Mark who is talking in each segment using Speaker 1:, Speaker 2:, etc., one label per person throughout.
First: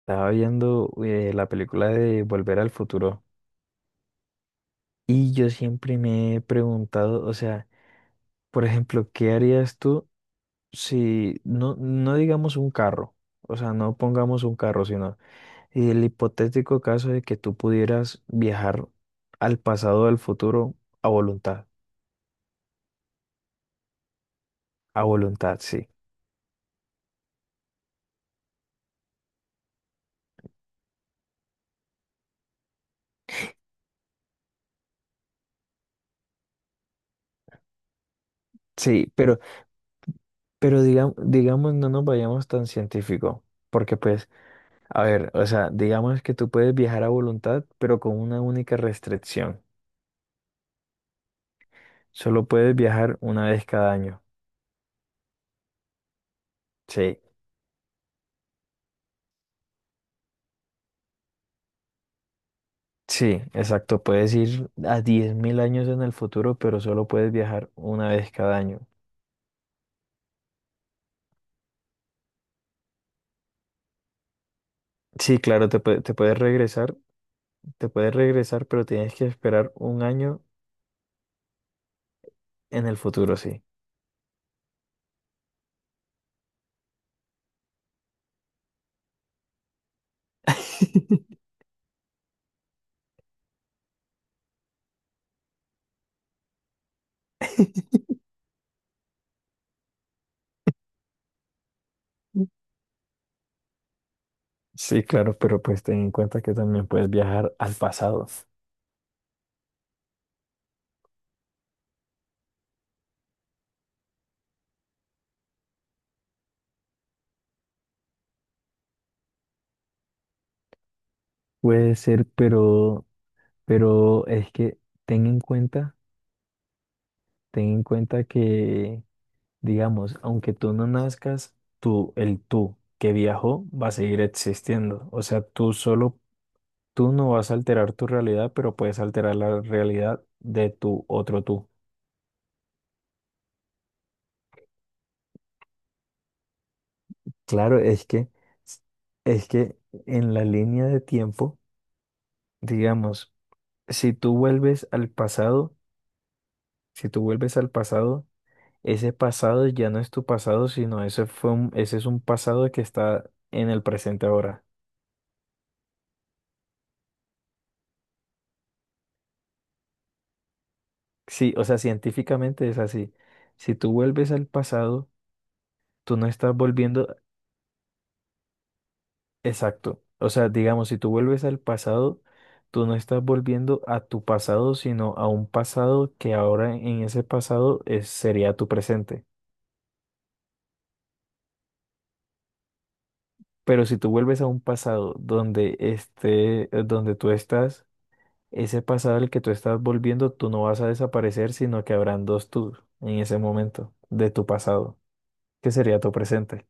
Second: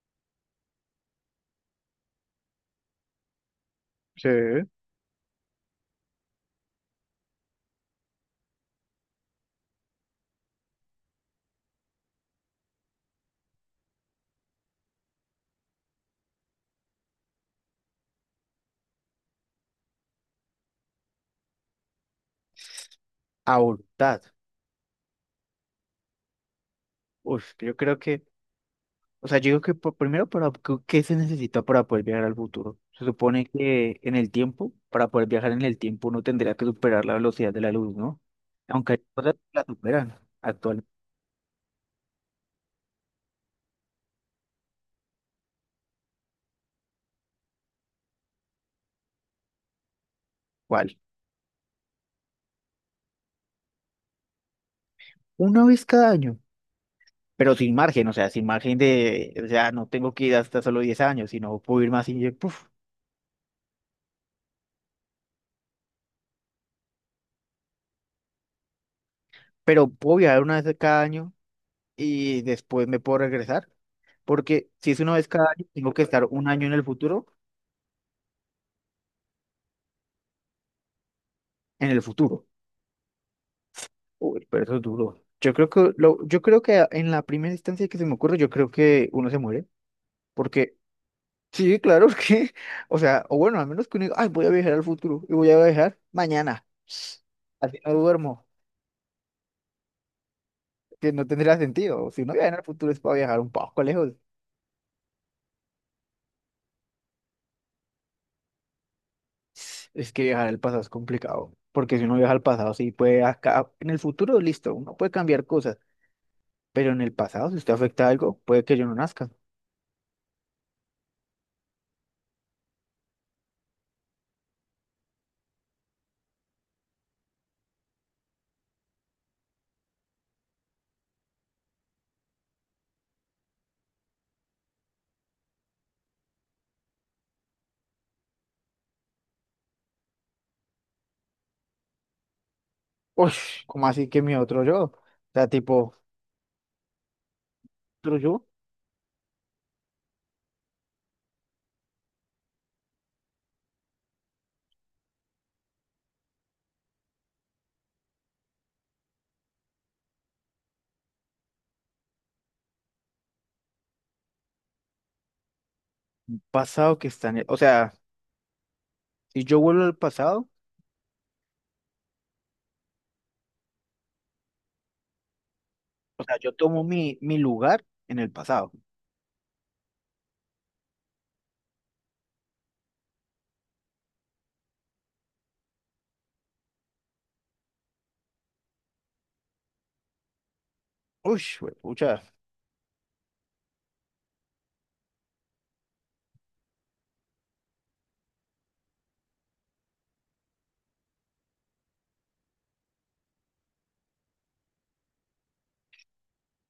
Speaker 1: Estaba viendo la película de Volver al Futuro
Speaker 2: Sí.
Speaker 1: y yo siempre me he preguntado, o sea, por ejemplo, ¿qué harías tú si no, no digamos un carro? O sea, no pongamos un carro, sino el hipotético caso de que tú pudieras viajar al pasado o al futuro a voluntad.
Speaker 2: A voluntad.
Speaker 1: A voluntad, sí.
Speaker 2: Uf, yo creo que, o sea, yo digo que primero, para, ¿qué se necesita para poder viajar al futuro? Se supone que en el tiempo, para poder viajar en el tiempo, uno tendría que superar la velocidad de la luz, ¿no? Aunque hay
Speaker 1: Sí,
Speaker 2: cosas
Speaker 1: pero,
Speaker 2: que la superan
Speaker 1: pero
Speaker 2: actualmente.
Speaker 1: digamos, no nos vayamos tan científico, porque pues, a ver, o sea, digamos que tú puedes viajar a voluntad, pero con una única restricción.
Speaker 2: ¿Cuál?
Speaker 1: Solo puedes viajar una vez cada año.
Speaker 2: Una vez cada año,
Speaker 1: Sí,
Speaker 2: pero sin margen, o sea, sin margen de, o sea, no tengo que ir hasta solo 10 años, sino puedo ir más y, puf,
Speaker 1: sí, exacto. Puedes ir a 10.000 años en el futuro, pero solo puedes viajar una vez cada año.
Speaker 2: pero puedo viajar una vez cada año y después me puedo regresar, porque si es una vez
Speaker 1: Sí,
Speaker 2: cada año,
Speaker 1: claro,
Speaker 2: tengo que
Speaker 1: te
Speaker 2: estar
Speaker 1: puedes
Speaker 2: un año en el
Speaker 1: regresar,
Speaker 2: futuro
Speaker 1: pero tienes que esperar un año
Speaker 2: en el futuro.
Speaker 1: en el futuro, sí.
Speaker 2: Uy, pero eso es duro. Yo creo que en la primera instancia que se me ocurre, yo creo que uno se muere. Porque, sí, claro que, o sea, o bueno, al menos que uno diga, ay, voy a viajar al futuro y voy a viajar mañana. Así no duermo, que no tendría sentido. Si uno
Speaker 1: Mm.
Speaker 2: viaja al futuro es para viajar un poco lejos.
Speaker 1: Sí, claro, pero pues ten en cuenta que también puedes viajar al pasado.
Speaker 2: Es que viajar al pasado es complicado. Porque si uno viaja al pasado, sí puede acá, en el futuro, listo, uno puede cambiar cosas. Pero en el pasado, si usted afecta a algo, puede que yo no nazca.
Speaker 1: Puede ser, pero es que ten en cuenta, ten en cuenta que digamos, aunque tú no nazcas, el tú que viajó va a seguir existiendo. O sea, tú no vas a alterar tu realidad, pero puedes alterar la realidad de tu otro tú.
Speaker 2: Uy, ¿cómo así que mi otro yo? O sea, tipo,
Speaker 1: Claro, es
Speaker 2: otro
Speaker 1: que,
Speaker 2: yo,
Speaker 1: es que en la línea de tiempo, digamos, si tú vuelves al pasado, si tú vuelves al pasado, ese pasado ya no es tu pasado, sino ese es un pasado que está en el presente ahora.
Speaker 2: un pasado que está en el, o sea, si yo vuelvo al pasado,
Speaker 1: Sí, o sea, científicamente es así. Si tú vuelves al pasado, tú
Speaker 2: o
Speaker 1: no
Speaker 2: sea, yo
Speaker 1: estás
Speaker 2: tomo
Speaker 1: volviendo,
Speaker 2: mi lugar en el pasado.
Speaker 1: exacto. O sea, digamos, si tú vuelves al pasado, tú no estás volviendo a tu pasado, sino a un pasado que ahora en ese pasado sería tu presente.
Speaker 2: Uy, pucha.
Speaker 1: Pero si tú vuelves a un pasado donde tú estás, ese pasado al que tú estás volviendo, tú no vas a desaparecer, sino que habrán dos tú en ese momento de tu pasado, que sería tu presente.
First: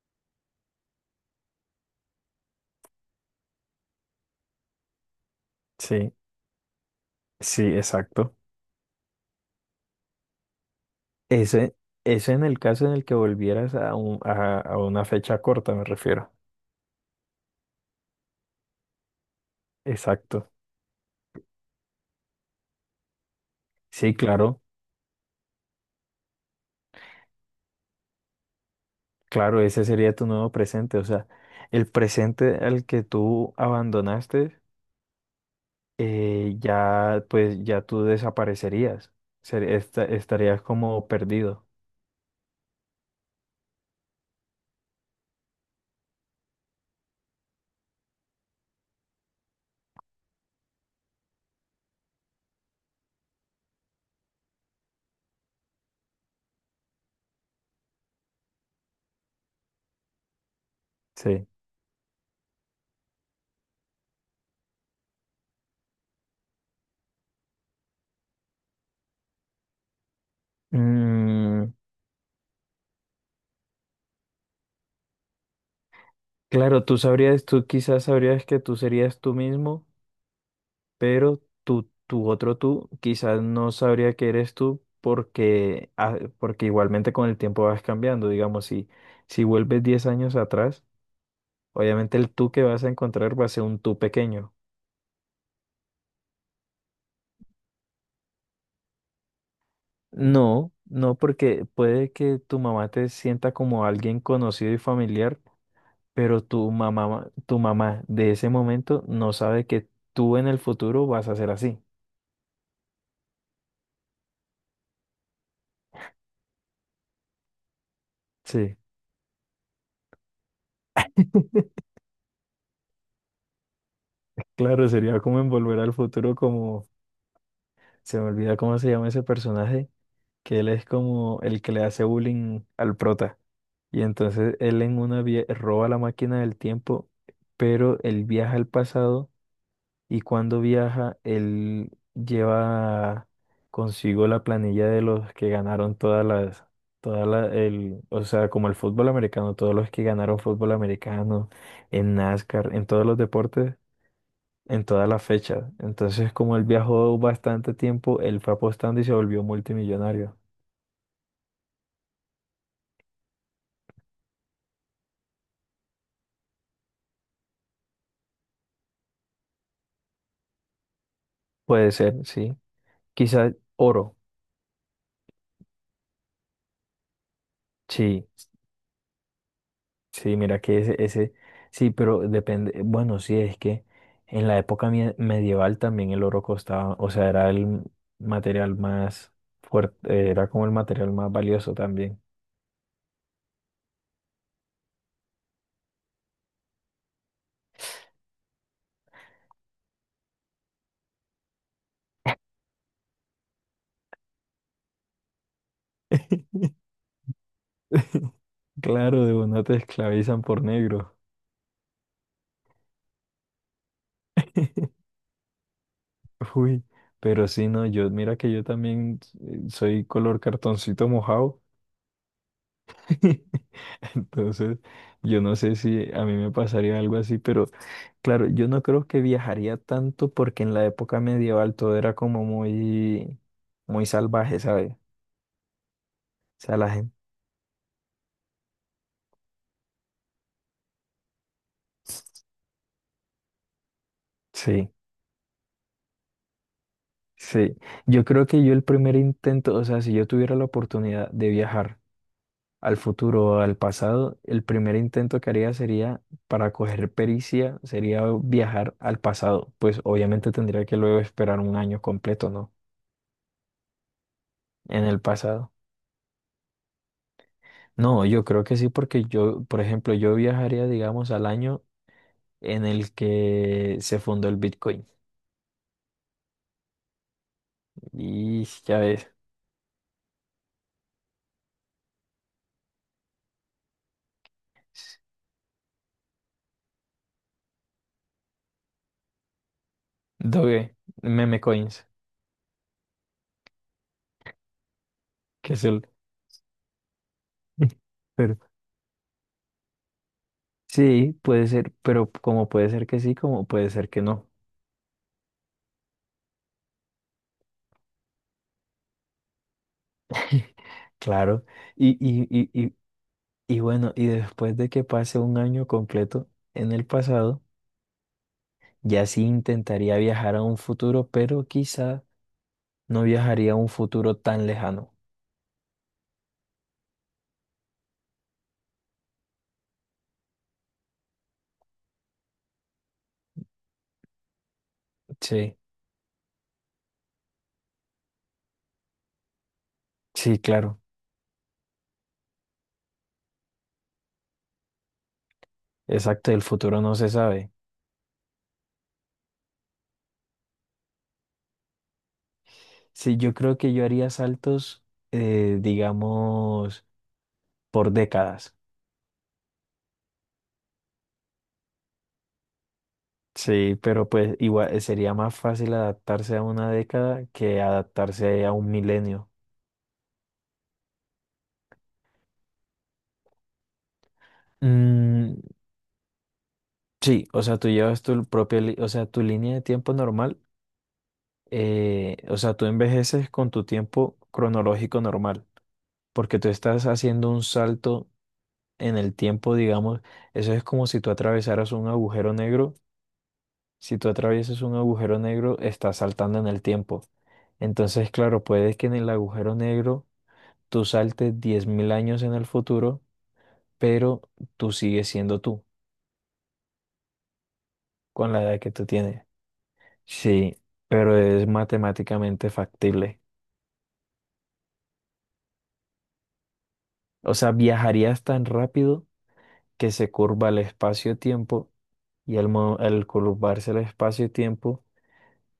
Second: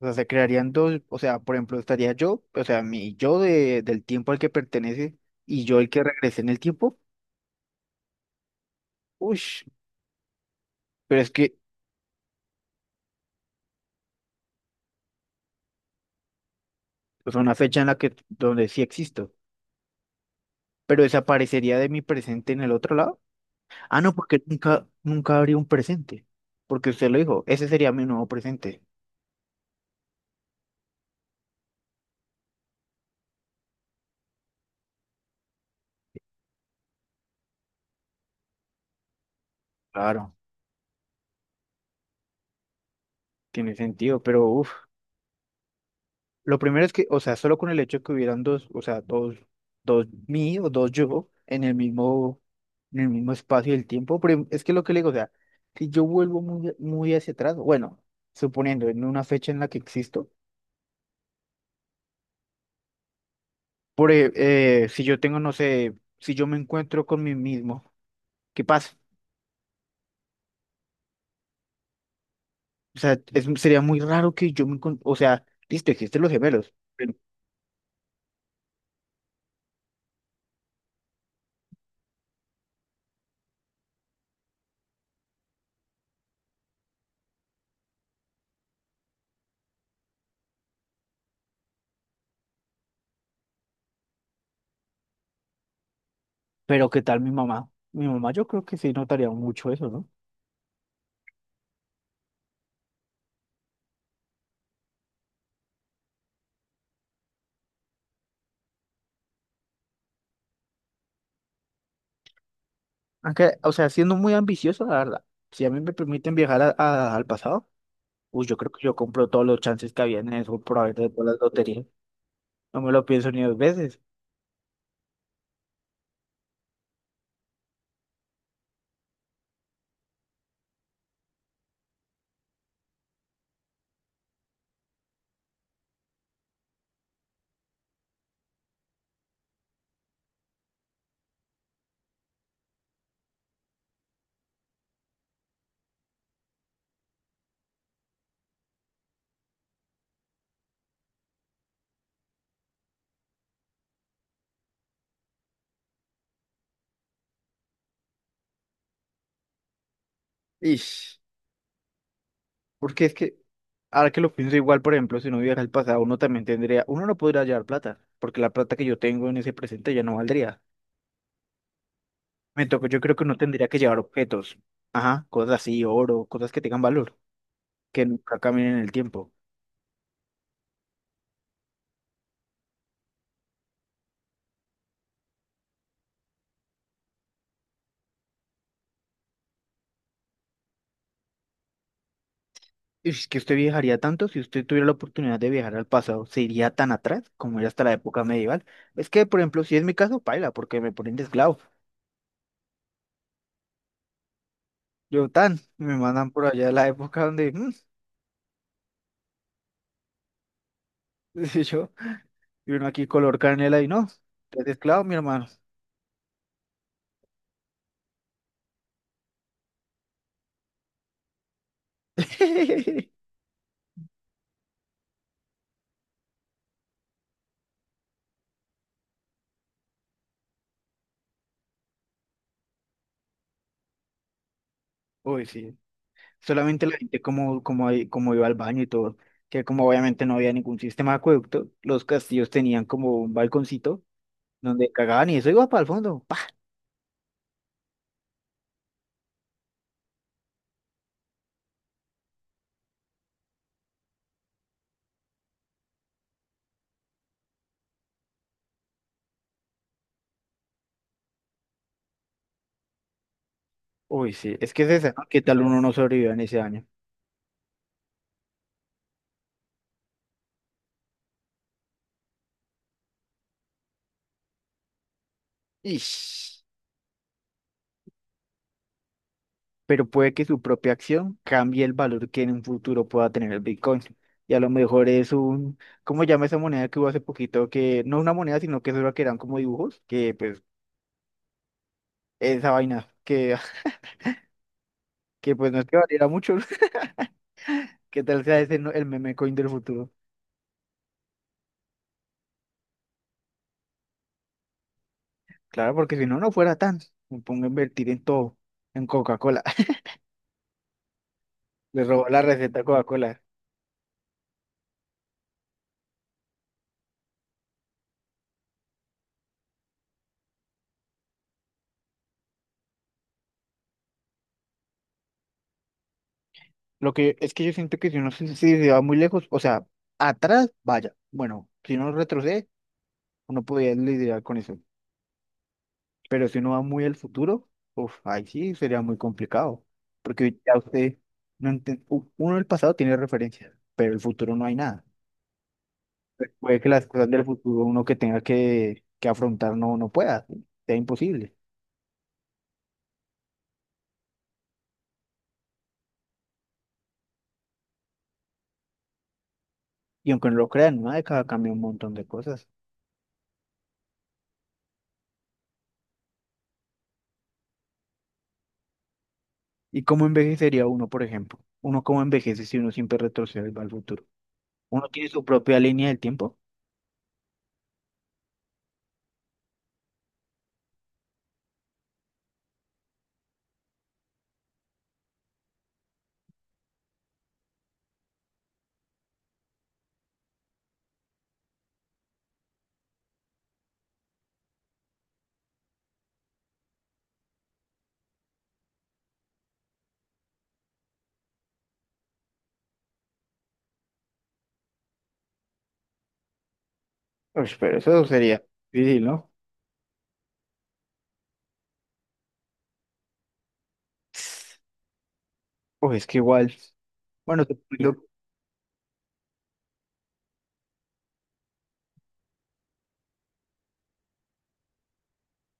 Speaker 2: O sea, se crearían dos, o sea, por ejemplo, estaría yo, o sea, mi yo del tiempo al que pertenece y yo el que
Speaker 1: Sí,
Speaker 2: regrese en el tiempo.
Speaker 1: sí, exacto.
Speaker 2: Uy, pero es que
Speaker 1: Ese, ese en el caso en el que volvieras a una fecha corta, me refiero.
Speaker 2: es una fecha en la que, donde sí existo,
Speaker 1: Exacto.
Speaker 2: pero desaparecería de mi presente en el otro lado. Ah,
Speaker 1: Sí,
Speaker 2: no, porque
Speaker 1: claro,
Speaker 2: nunca, nunca habría un presente, porque usted lo dijo, ese sería mi nuevo presente.
Speaker 1: claro, ese sería tu nuevo presente. O sea, el presente al que tú abandonaste, ya, pues, ya tú desaparecerías.
Speaker 2: Claro,
Speaker 1: Estarías como perdido.
Speaker 2: tiene sentido, pero uff, lo primero es que, o sea, solo con el hecho de que hubieran dos, o sea, dos, mí o dos yo en el mismo espacio del tiempo, pero es que lo que le digo, o sea, si yo vuelvo muy, muy hacia atrás, bueno, suponiendo en una fecha en la que existo,
Speaker 1: Sí.
Speaker 2: por, e- si yo tengo, no sé, si yo me encuentro con mí mismo, ¿qué pasa?
Speaker 1: Mm,
Speaker 2: O sea, sería muy raro que yo o sea, listo, existen los gemelos,
Speaker 1: claro,
Speaker 2: pero
Speaker 1: tú quizás sabrías que tú serías tú mismo pero tu otro tú quizás no sabría que eres tú porque, ah, porque igualmente con el tiempo vas cambiando. Digamos, si vuelves 10 años atrás, obviamente el tú que vas a encontrar va a ser un tú pequeño.
Speaker 2: pero ¿qué tal mi mamá? Mi mamá yo creo que sí notaría mucho eso, ¿no?
Speaker 1: No, no, porque puede que tu mamá te sienta como alguien conocido y familiar, pero tu mamá de ese momento no sabe que tú en el futuro vas a ser así.
Speaker 2: Aunque, o sea, siendo muy ambicioso, la verdad, si a mí me permiten viajar al pasado, uy, yo creo
Speaker 1: Sí,
Speaker 2: que yo compro todos los chances que había en eso por haber de todas las loterías. No me lo pienso ni dos veces.
Speaker 1: claro, sería como envolver al futuro como se me olvida cómo se llama ese personaje, que él es como el que le hace bullying al prota. Y entonces él en una vía roba la máquina del tiempo, pero él viaja al pasado y cuando viaja, él lleva consigo la planilla de los que ganaron todas las, todas la, el, o sea, como el fútbol americano, todos los que ganaron fútbol americano, en NASCAR, en todos los deportes en todas las fechas. Entonces, como él viajó bastante tiempo, él fue apostando y se volvió multimillonario.
Speaker 2: Ish, porque es que, ahora que lo pienso igual, por ejemplo, si uno viaja al pasado, uno también tendría, uno no podría llevar plata, porque la plata que yo tengo en ese presente ya no valdría.
Speaker 1: Puede ser, sí.
Speaker 2: Me toca, yo creo que uno
Speaker 1: Quizás
Speaker 2: tendría que llevar
Speaker 1: oro.
Speaker 2: objetos, ajá, cosas así, oro, cosas que tengan valor, que
Speaker 1: Sí,
Speaker 2: nunca caminen en el tiempo.
Speaker 1: sí, mira que ese, sí, pero depende. Bueno, sí, es que en la época medieval también el oro costaba, o sea, era el material más fuerte, era como el material más valioso también.
Speaker 2: Es que usted viajaría tanto si usted tuviera la oportunidad de viajar al pasado, se iría tan atrás como era hasta la época medieval. Es que, por ejemplo, si es mi caso, paila, porque me ponen de esclavo. Yo tan, me mandan por allá a la época donde,
Speaker 1: Claro, de una te esclavizan por negro.
Speaker 2: y yo, y uno aquí color canela y no, es esclavo, mi hermano.
Speaker 1: Uy, pero sí, no, yo, mira que yo también soy color cartoncito mojado. Entonces, yo no sé si a mí me pasaría algo así, pero claro, yo no creo que viajaría tanto porque en la época medieval todo era como muy, muy salvaje, ¿sabes? O
Speaker 2: Uy, sí.
Speaker 1: sea,
Speaker 2: Solamente
Speaker 1: la
Speaker 2: la
Speaker 1: gente.
Speaker 2: gente como, como iba al baño y todo, que como obviamente no había ningún sistema de acueducto, los castillos tenían como un balconcito
Speaker 1: Sí,
Speaker 2: donde cagaban y eso iba para el fondo.
Speaker 1: sí. Yo creo que yo el primer intento, o sea, si yo tuviera la oportunidad de viajar al futuro al pasado, el primer intento que haría sería, para coger pericia, sería viajar al pasado. Pues obviamente tendría que luego esperar un año completo, ¿no?
Speaker 2: Uy, sí, es que es
Speaker 1: En
Speaker 2: esa,
Speaker 1: el
Speaker 2: ¿no? ¿Qué tal
Speaker 1: pasado.
Speaker 2: uno no sobrevivió en ese año?
Speaker 1: No, yo creo que sí, porque yo, por ejemplo, yo viajaría, digamos, al año en el que se fundó el Bitcoin.
Speaker 2: Ish.
Speaker 1: Y ya ves,
Speaker 2: Pero puede que su propia acción cambie el valor que en un futuro pueda tener el Bitcoin. Y a lo mejor es un, ¿cómo llama esa moneda que hubo hace poquito? Que no una moneda, sino que solo que eran como dibujos, que pues
Speaker 1: Doge, meme coins,
Speaker 2: esa vaina, que, que pues
Speaker 1: que
Speaker 2: no es
Speaker 1: es
Speaker 2: que
Speaker 1: el...
Speaker 2: valiera mucho. ¿Qué tal
Speaker 1: Pero
Speaker 2: sea ese el meme coin del futuro?
Speaker 1: sí, puede ser, pero como puede ser que sí, como puede ser que no.
Speaker 2: Claro, porque si no, no fuera tan. Me pongo a invertir en todo, en Coca-Cola.
Speaker 1: Claro.
Speaker 2: Le
Speaker 1: y
Speaker 2: robó la receta a
Speaker 1: Y,
Speaker 2: Coca-Cola.
Speaker 1: Y bueno, y después de que pase un año completo en el pasado, ya sí intentaría viajar a un futuro, pero quizá no viajaría a un futuro tan lejano.
Speaker 2: Lo que es que yo siento que si se va muy lejos, o sea, atrás, vaya. Bueno, si uno retrocede, uno podría lidiar con eso.
Speaker 1: Sí,
Speaker 2: Pero si uno va muy al futuro, uf, ahí sí sería muy complicado. Porque
Speaker 1: sí,
Speaker 2: ya
Speaker 1: claro,
Speaker 2: usted no entiende. Uno del pasado tiene referencias, pero el futuro no hay nada.
Speaker 1: exacto, el
Speaker 2: Puede que
Speaker 1: futuro
Speaker 2: las
Speaker 1: no se
Speaker 2: cosas del
Speaker 1: sabe.
Speaker 2: futuro uno que tenga que afrontar no pueda, ¿sí? Sea imposible.
Speaker 1: Sí, yo creo que yo haría saltos, digamos, por décadas.
Speaker 2: Y aunque no lo crean, una década cambia un montón de cosas.
Speaker 1: Sí, pero pues igual sería más fácil adaptarse a una década que adaptarse a un milenio.
Speaker 2: ¿Y cómo envejecería uno, por ejemplo? ¿Uno cómo envejece si uno siempre retrocede y va al futuro? Uno tiene su
Speaker 1: Mm,
Speaker 2: propia línea del tiempo.
Speaker 1: sí, o sea, tú llevas tu propia, li- o sea, tu línea de tiempo normal, o sea, tú envejeces con tu tiempo cronológico normal, porque tú estás haciendo un salto en el tiempo, digamos, eso es como si tú atravesaras un agujero negro, si tú atraviesas un agujero negro, estás saltando en el tiempo. Entonces, claro, puede que en el agujero negro tú saltes 10.000 años en el futuro, pero tú sigues siendo tú
Speaker 2: Uy, pero eso
Speaker 1: con
Speaker 2: sería
Speaker 1: la edad que tú
Speaker 2: difícil,
Speaker 1: tienes.
Speaker 2: ¿no?
Speaker 1: Sí, pero es matemáticamente factible.
Speaker 2: Uy, es que igual,
Speaker 1: O
Speaker 2: bueno,
Speaker 1: sea,
Speaker 2: te explico.
Speaker 1: viajarías tan rápido que se curva el espacio-tiempo y al curvarse el espacio-tiempo,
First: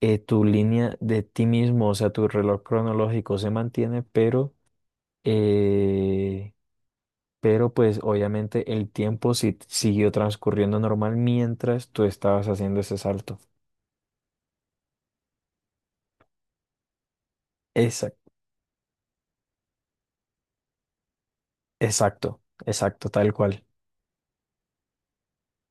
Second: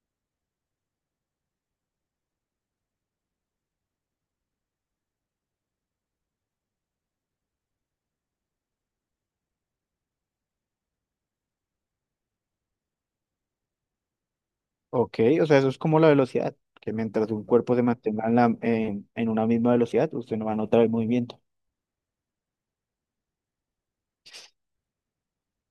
Speaker 1: tu línea de ti mismo, o sea, tu reloj cronológico se mantiene, eh, pero pues obviamente el tiempo siguió transcurriendo normal mientras tú estabas haciendo ese salto.
Speaker 2: Ok, o sea, eso es como la velocidad, que mientras un cuerpo se mantenga
Speaker 1: Exacto,
Speaker 2: en una misma velocidad, usted no va a notar el movimiento.
Speaker 1: exacto, exacto, tal cual.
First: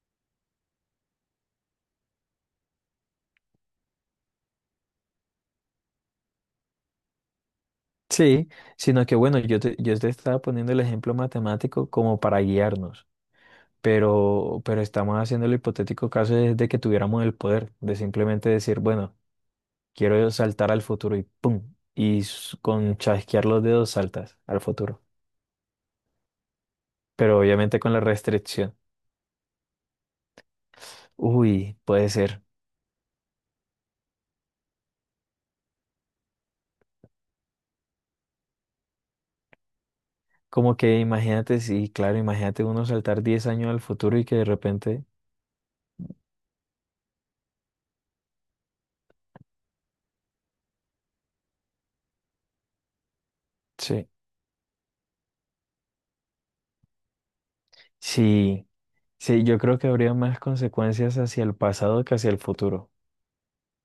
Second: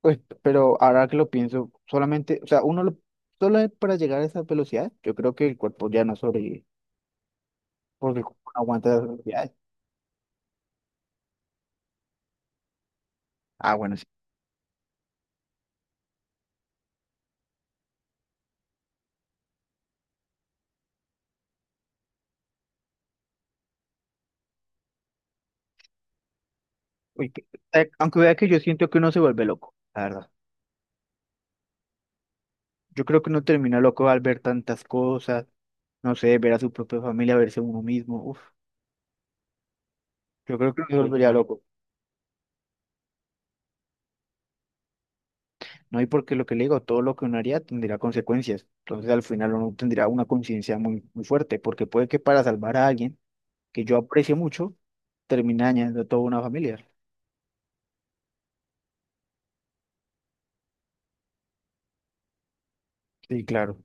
Speaker 2: Pues, pero ahora que lo pienso, solamente, o sea, solo para llegar a esa velocidad, yo creo que el cuerpo ya no sobrevive, porque el
Speaker 1: Sí,
Speaker 2: cuerpo no aguanta esas
Speaker 1: sino que bueno,
Speaker 2: velocidades.
Speaker 1: yo te estaba poniendo el ejemplo matemático como para guiarnos.
Speaker 2: Ah, bueno, sí.
Speaker 1: Pero estamos haciendo el hipotético caso de que tuviéramos el poder, de simplemente decir, bueno, quiero saltar al futuro y ¡pum! Con chasquear los dedos saltas al futuro,
Speaker 2: Uy,
Speaker 1: pero obviamente con la
Speaker 2: aunque vea que yo
Speaker 1: restricción.
Speaker 2: siento que uno se vuelve loco, la verdad.
Speaker 1: Uy, puede ser.
Speaker 2: Yo creo que uno termina loco al ver tantas cosas, no sé, ver a su propia familia, verse uno mismo. Uf, yo creo
Speaker 1: Como
Speaker 2: que me
Speaker 1: que
Speaker 2: volvería
Speaker 1: imagínate,
Speaker 2: loco.
Speaker 1: sí, claro, imagínate uno saltar 10 años al futuro y que de repente,
Speaker 2: No, y porque lo que le digo, todo lo que uno haría tendría consecuencias. Entonces al final uno tendría una conciencia muy, muy fuerte, porque puede que para salvar a alguien que yo
Speaker 1: sí,
Speaker 2: aprecio mucho, termine dañando a toda una familia.
Speaker 1: sí, sí, yo creo que habría más consecuencias hacia el pasado que hacia el futuro.
Speaker 2: Sí, claro.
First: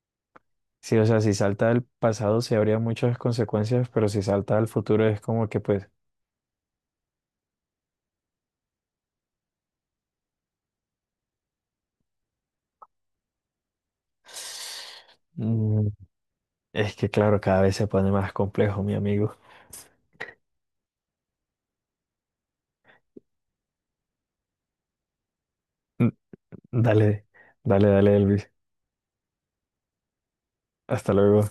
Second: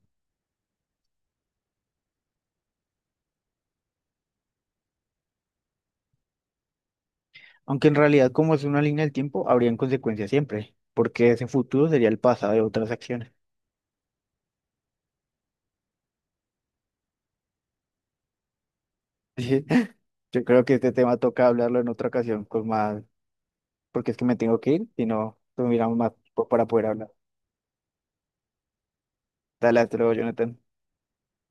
Speaker 1: Sí, o sea, si salta al pasado sí habría muchas consecuencias, pero si salta al futuro es como que pues
Speaker 2: Aunque en realidad, como es una línea del tiempo, habrían consecuencias siempre, porque ese futuro sería el pasado de otras acciones.
Speaker 1: mm, es que claro, cada vez se pone más complejo, mi amigo.
Speaker 2: Sí, yo creo que este tema toca hablarlo en otra ocasión con más, porque es que me tengo que ir, si no, tuviéramos más tiempo para poder hablar.
Speaker 1: Dale, dale, dale, Elvis.
Speaker 2: Dale. Hasta luego, Jonathan.
Speaker 1: Hasta luego.